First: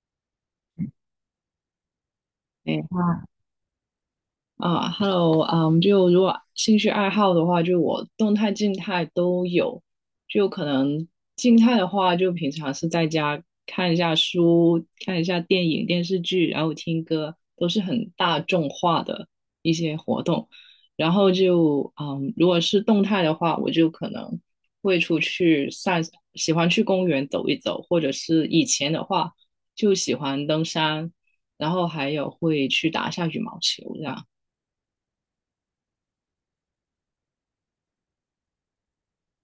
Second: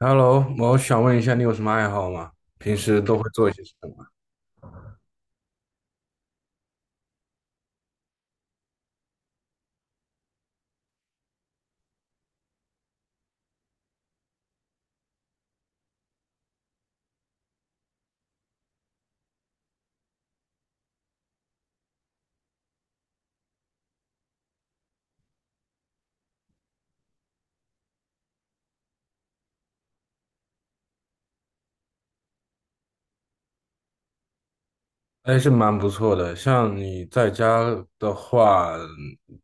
Hello，我想问一下，你有什么爱好吗？平对，时都哇，会做一些什么？啊 ，Hello，嗯，就如果兴趣爱好的话，就我动态、静态都有。就可能静态的话，就平常是在家看一下书、看一下电影、电视剧，然后听歌，都是很大众化的一些活动。然后就，如果是动态的话，我就可能会出去散，喜欢去公园走一走，或者是以前的话，就喜欢登山，然后还有会去打一下羽毛球这样。还是蛮不错的。像你在家的话，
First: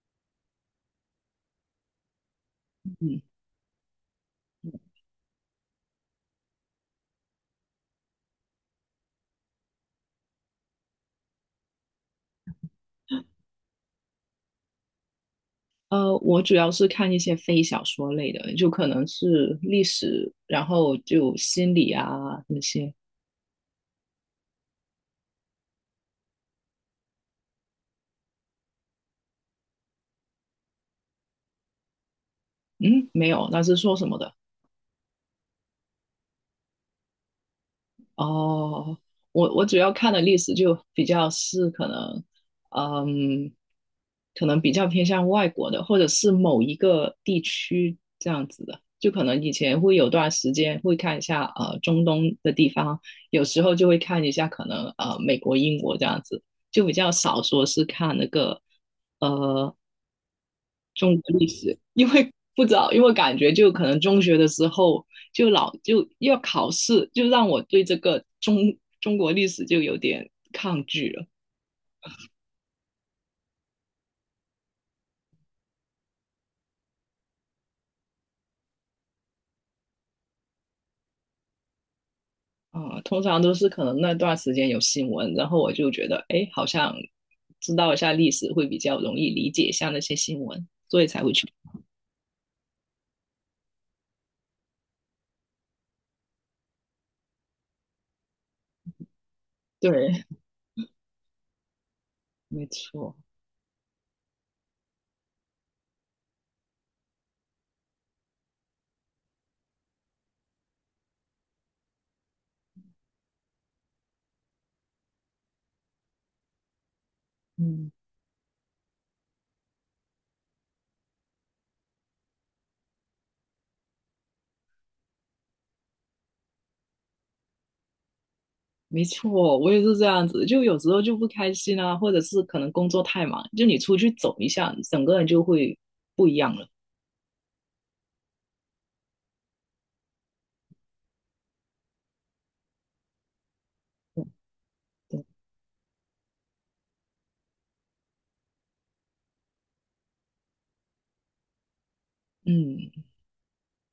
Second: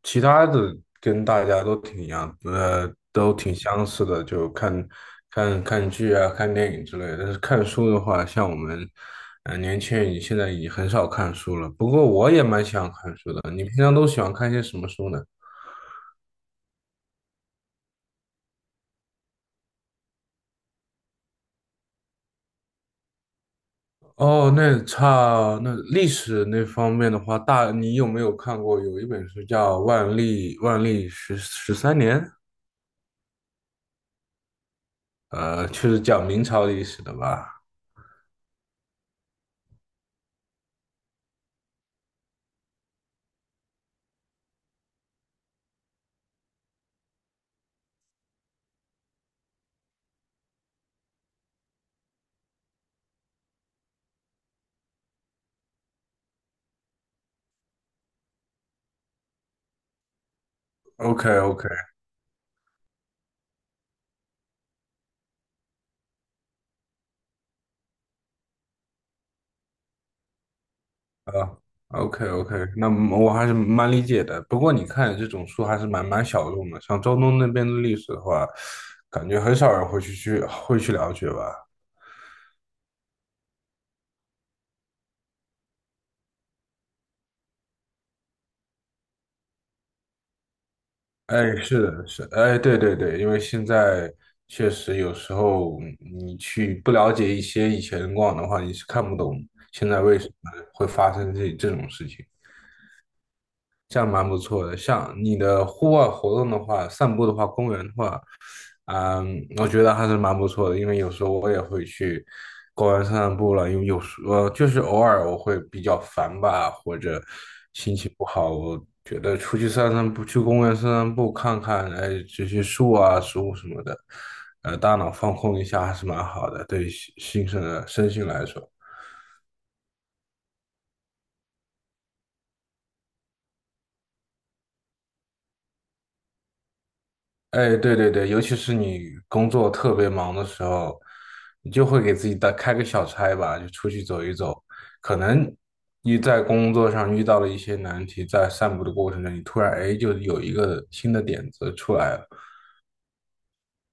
其他的跟大家都挺一样，嗯，都挺相似的，就看看剧啊、看电影之类的。但是看书的话，像我们，年轻人现在已经很少看书了。不过我也蛮喜欢看书的。你平常都喜欢看些什么书呢？呃，我主要是看一些非小说类的，就可能是历史，然后就心理啊那些。哦，那历史那方面的话，大你有没有看过有一本书叫《万历十三年》？嗯，没有，那是说什么的？就是讲明朝历史的吧哦，我主要看的历史就比较是可能，嗯，可能比较偏向外国的，或者是某一个地区这样子的。就可能以前会有段时间会看一下中东的地方，有时候就会看一下可能美国、英国这样子，就比较少说是看那个呃中？OK 国历 OK 史，因为不知道，因为感觉就可能中学的时候就老就要考试，就让我对这个中国历史就有点抗拒了。啊，OK OK，那么我还是蛮理解的。不过你看这种书还是蛮小众的，像中东那边的历史的话，感觉很少人会去了解吧。啊、通常都是可能那段时间有新闻，然后我就觉得，哎，好像知道一下历史会比较容易理解一下那些新闻，所以才会去。哎，是的，是，哎，对对对，因为现在确实有时候你去不了解一些以前的过往的话，你是看不懂现在为对，什么会发生这种事情。没错。这样蛮不错的。像你的户外活动的话，散步的话，公园的话，嗯，我觉得还是蛮不错的。因为有时候我也会去公园散散步了，因为有时就是偶尔我会比较烦吧，或者嗯。心情不好，我觉得出去散散步，去公园散散步，看看哎这些树啊、植物什么的，大脑放空一下还是蛮好的，对于心身的身心来说。没错，我也是这样子，就有时候就不开心啊，或者是可能工作太忙，就你出去走一下，整个人就会不一样了。哎，对对对，尤其是你工作特别忙的时候，你就会给自己打开个小差吧，就出去走一走。可能你在工作上遇到了一些难题，在散步的过程中，你突然哎就有一个新的点子出来了。嗯。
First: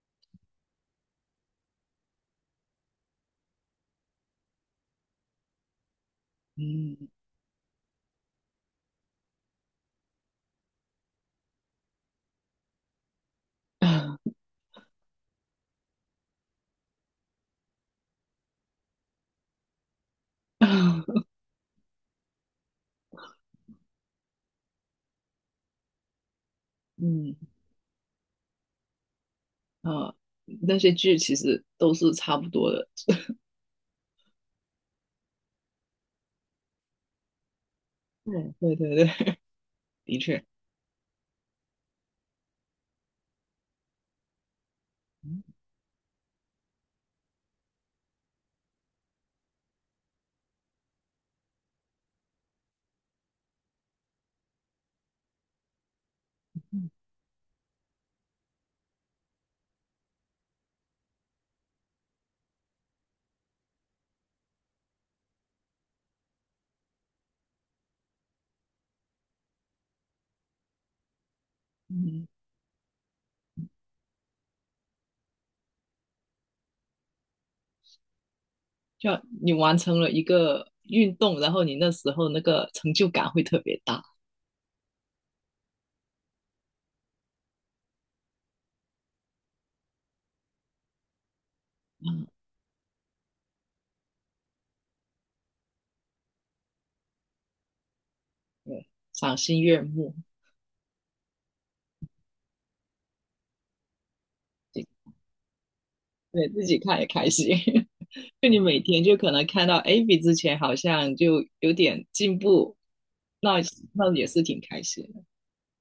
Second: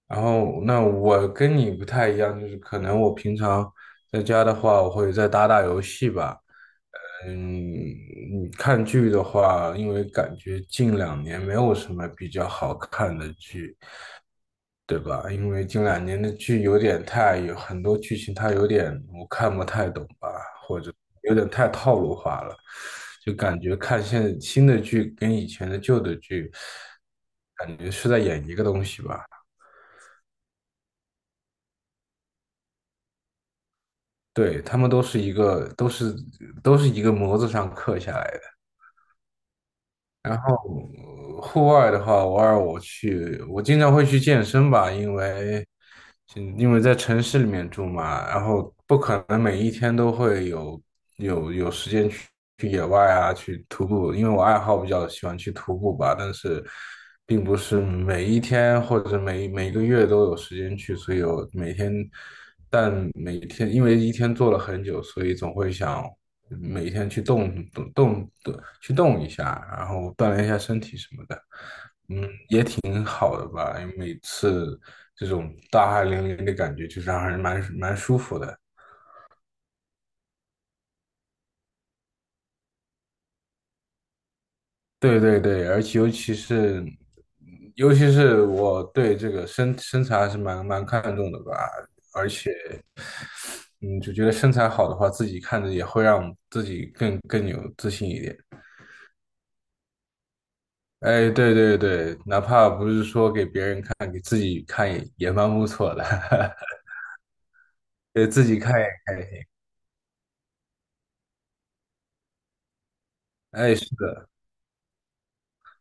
然后，那我跟你不太一样，就是可能我平常在家的话，我会再打打游戏吧。嗯。 嗯，你看剧的话，因为感觉近两年没有什么比较好看的剧。对吧？因为近两年的剧有点太，有很多剧情它有点我看不太懂吧，或者 有点太套路化了，就感觉看现在新的剧跟以前的旧的剧，嗯感觉是在演一个东西吧。啊，那些剧其实都是差不多的。对，他们都是一个，都是一个模子上刻下来的。对，对对对，的然确。后呃户外的话，偶尔我去，我经常会去健身吧，因为嗯因为在城市里面住嘛，然后不可能每一天都会有有时间去去野外啊，去徒步，因为我爱好比较喜欢去徒步吧，但是嗯。并不是每一天或者每个月都有时间去，所以我每天，但每天因为一天做了很久，所以总会想。每天去动动动动去动一下，然后锻炼一下身体什么的，嗯。很好的吧？因为每次这种大汗淋漓的感觉，就是让人蛮舒服的。就你完成了一个运动，然后你那时候那个成就感会特别大。对对对，而且尤其是，尤其是我对这个身材还是蛮看重的吧，嗯，就觉得身材好的话，自己看着也会让自己更有自信一点。对，赏心悦目。哎，对对对，哪怕不是说给别人看，给自己对，看也也蛮不错的。对自 己看也开心。给自就你己每看一天就可看。能看到，哎，比之前好像就有点进步，那哎，是那也的，是挺开心的。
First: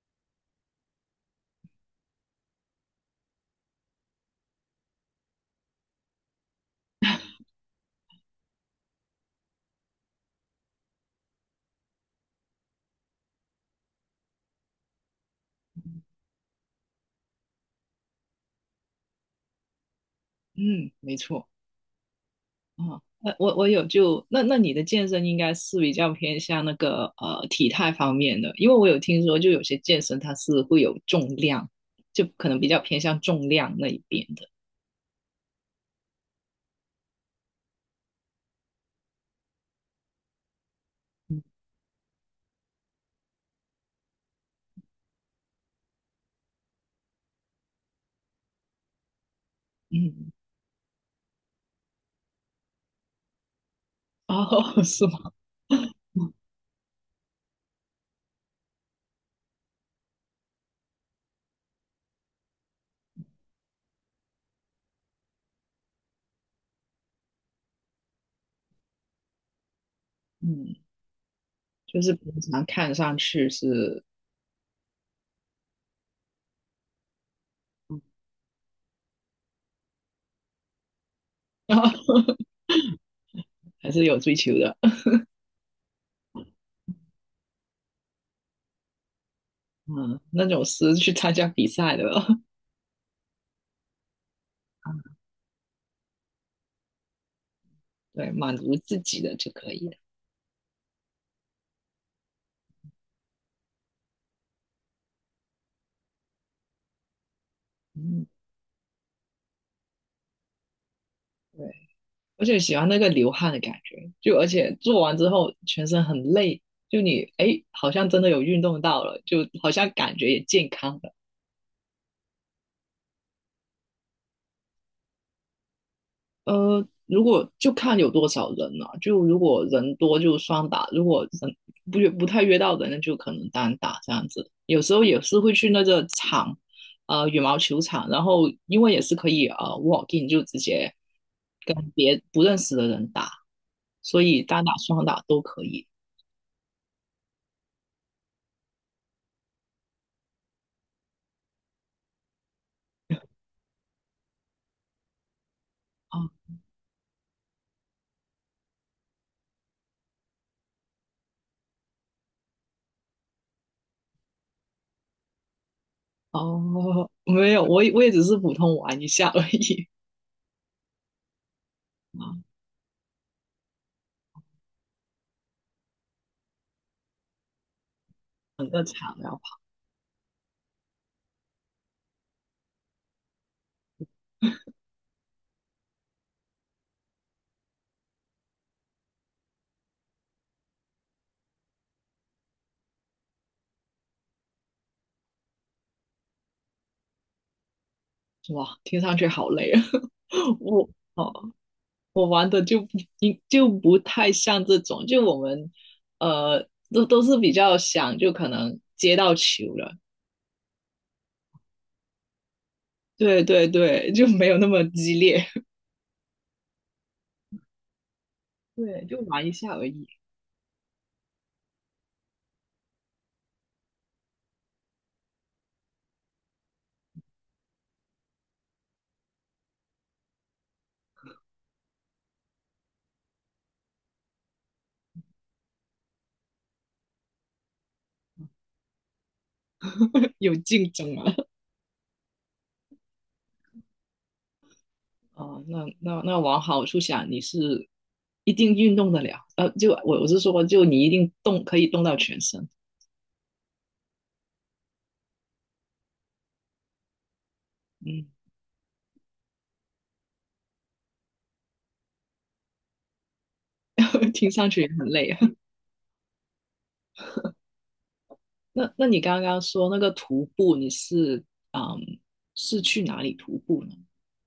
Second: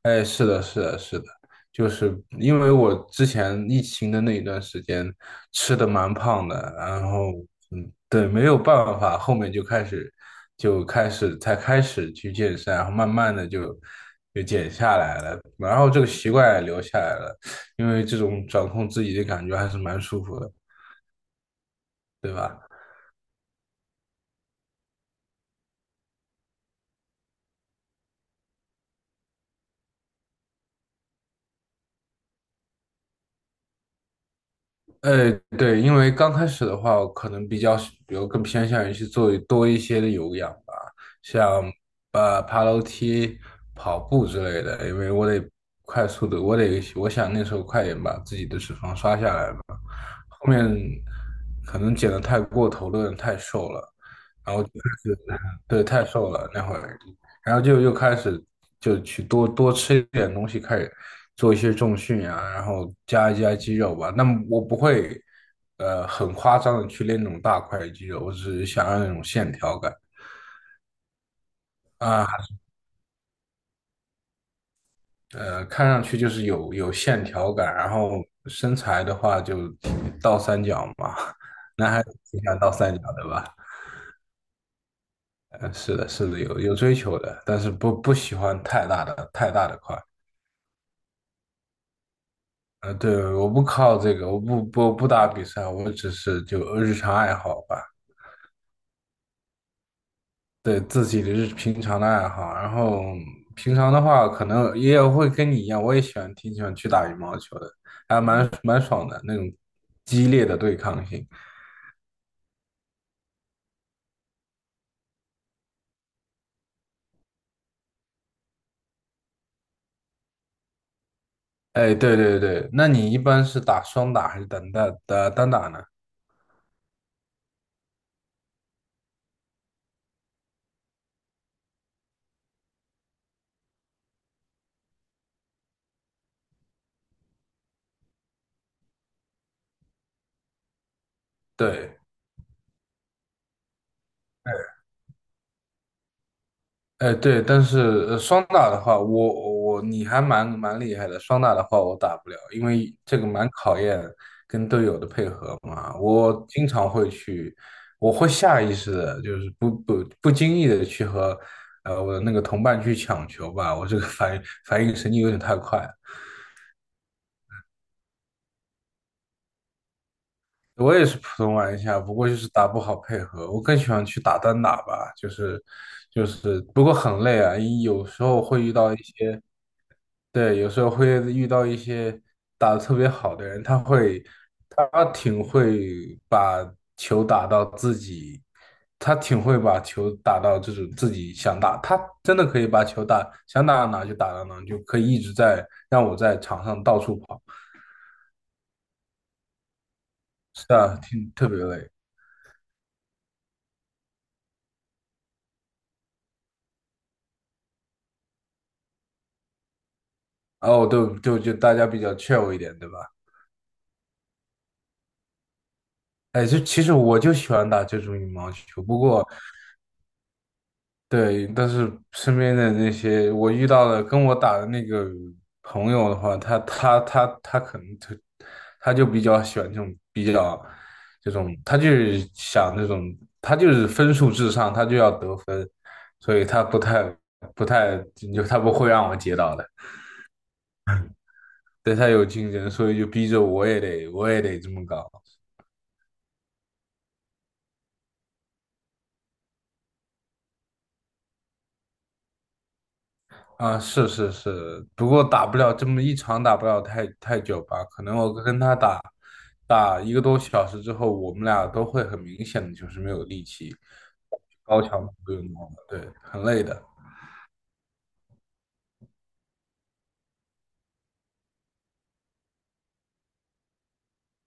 哎，是的，是的，是的，就是因为我之前疫情的那一段时间吃的蛮胖的，然后嗯，对，没有办法，后面就开始就开始才开始去健身，然后慢慢的就减下来了，然后这个习惯也留下来了，因为这种掌控自己的感觉还是蛮舒服的，嗯，没错。对吧？哦，那我有就那你的健身应该是比较偏向那个体态方面的，因为我有听说就有些健身它是会有重量，就可能比较偏向重量那一边的。呃，对，因为刚开始的话，我可能比较喜，比如更偏向于去做多一些的有氧吧，嗯。像呃爬楼梯、跑步之类的，因为我得快速的，我想那时候快点把自己的脂肪刷下来嘛。嗯。后面可能减的太过头了，有点太瘦了，哦，是吗？对，太瘦了那会儿，然后就又开始就去多多吃一点东西，开始做一些重训呀啊，然后加一加肌肉吧。那么我不会，呃，很夸张的去练那种大块的肌肉，我只是想要那种线条感嗯，就是啊，平常看上去是，看上去就是有线条感，然后 身材的话就倒三角嘛，然后男孩子挺喜欢倒三角的吧？还是有追求的。是的，是的，有追求的，但是不喜欢太大的块。嗯，那种是去参加比赛的了。对，我不靠这个，我不 打比赛，我只是就日常爱好吧，对，满足自己的就可以了。对自己的平常的爱好。然后平常的话，可能也有会跟你一样，我也喜欢挺喜欢去打羽毛球的，还嗯。蛮爽的那种激烈的对抗性。对。而且喜欢那个流汗的感觉，就而且做完之后全身很累，就你哎，好像真的有运动到了，就好像感觉也健康了。哎，对对对，那你一般是打双打还是单打呢？呃，如果就看有多少人了、就如果人多就双打，如果人不约不太约到人，那就可能单打这样子。有时候也是会去那个场，呃，羽毛球场，然后因为也是可以walk in，就直接跟对。别不认识的人打，所以单打双打都可以。哎，对，但是双打的话，我你还蛮厉害的。双打的话，我打不了，因为这个蛮考验跟队友的配合嘛。啊。我经常会去，我会下意识的，就是不经意的去和呃我的那个同伴去抢球吧。我这个反应神经有点太快了，哦，没有，我也只是普通玩一下而已我也是普通玩家，不过就啊，是打不好配合。我更喜欢去打单打吧，就是不过很累啊。有时候会很遇正到一常。然后些。对，有时候会遇到一些打得特别好的人，他会，他挺会把球打到自己，他挺会把球打到这种自己想打，他真的可以把球打，想打到哪就打到哪，就可以一直在让我在场上到处跑。哇，听上去好累啊！是我啊，挺哦，特别累。我玩的就不太像这种，就我们呃都是比较想就可能接到球了。哦，对，就大家比较 chill 一点，对吧？对对对，就没有那么激烈。哎，就其实我就喜欢打这种羽毛 球，不对，就过。玩一下而已。对，但是身边的那些我遇到的跟我打的那个朋友的话，他可能就他就比较喜欢这种，他就是想这种，他就是分数至上，他就要得分，所以他不太就他不会让我接到的，有竞争啊。对他有竞争，所以就逼着我也得这么搞。哦，那往好处想，你是一定运动得了，就我是说，就你一定动可以动到全身。啊，是是是，不过打不了这么一场，打不了太久吧？可能嗯。我跟他打一个多小时之后，我们俩都会很明显的就是没有力气，听上去高也强很累度啊。运动了，对，很累的。那你刚刚说那个徒步，你是嗯是去哪里徒步呢？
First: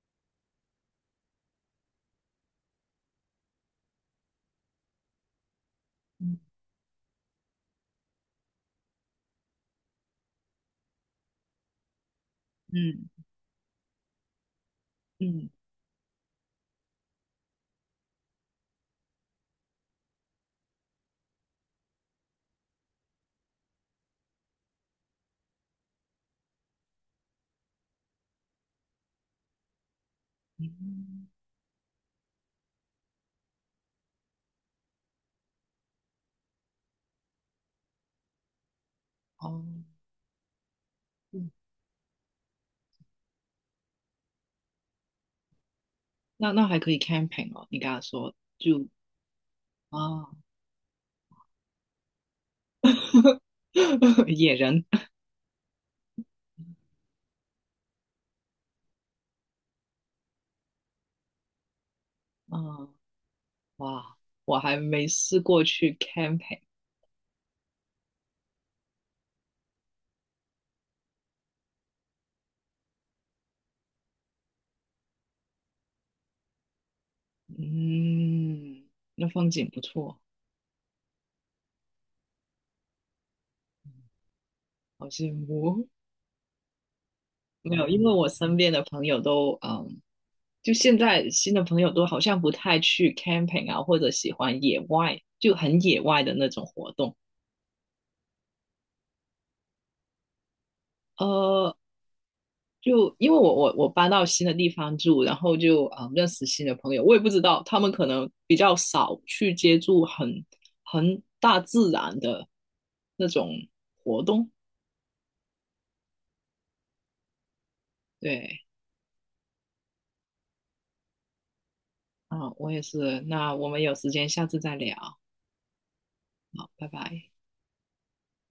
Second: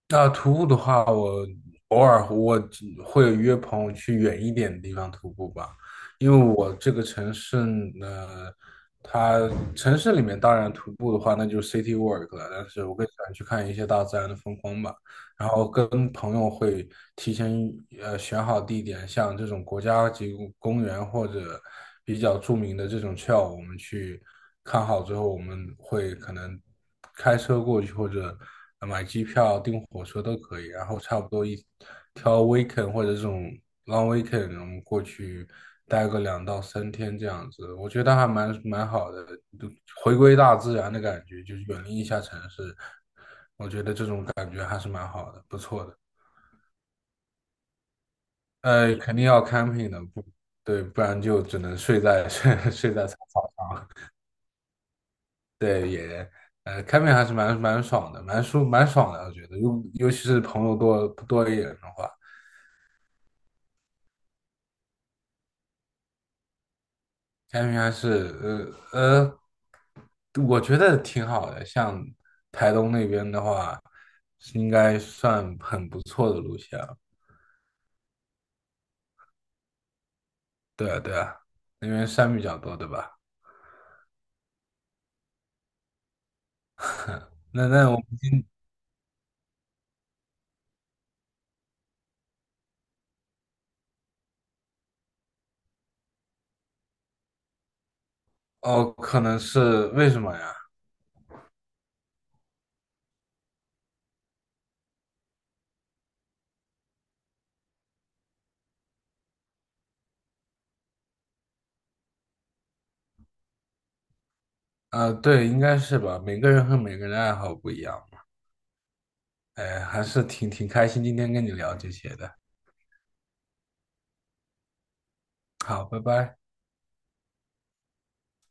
那徒步的话，我偶尔只会约朋友去远一点的地方徒步吧，因为嗯。我这个城市呢，它城市里面当然徒步的话，那就是 city walk 了，但是我更喜嗯。欢去看一些大自然的风光吧。然嗯。后跟朋友会提前选好地点，像这种国家级公园或者比较著名的这种 trail，我们去看好之后，我们会可能开车过去或者买机票、订火车都可以，然后差嗯。不多一挑 weekend 或者这种 long weekend，我们过去待个两到三天这样子，我觉得还蛮好的，哦。就嗯回归大自然的感觉，就是远离一下城市。我觉得这种感觉还是蛮好的，不错的。那那还可以 camping 哦。你刚刚说就肯定要 camping 的，不，啊 对，不然就只能睡在 睡在草 野人对也camping 还是蛮爽的，蛮爽的，我觉得，尤其是朋友多一点的话啊哇，我还没试过去 camping。，camping 还是呃呃，我觉得挺好的。像台东那边的话，是应该算很不错的路线了。嗯，那风景不错。对啊，对啊，那边山比较多，对吧？好羡慕哦。那没有，那因我为我身边的朋友都就现在新的朋友都好像不太去 camping 啊，或者喜欢野外，就很野外的那种活动。哦，可能是为什么呀？呃，就因为我搬到新的地方住，然后就啊、认识新的朋友，我也不知道他们可能比较少去接触很大自然的那种活动。啊，对，应该是吧。每个人和每个人的爱好不一样嘛。对，哎，还是挺开心，今天跟你聊这些的。啊、我也是。那我们有时间下次再聊。好，拜拜。好，拜拜。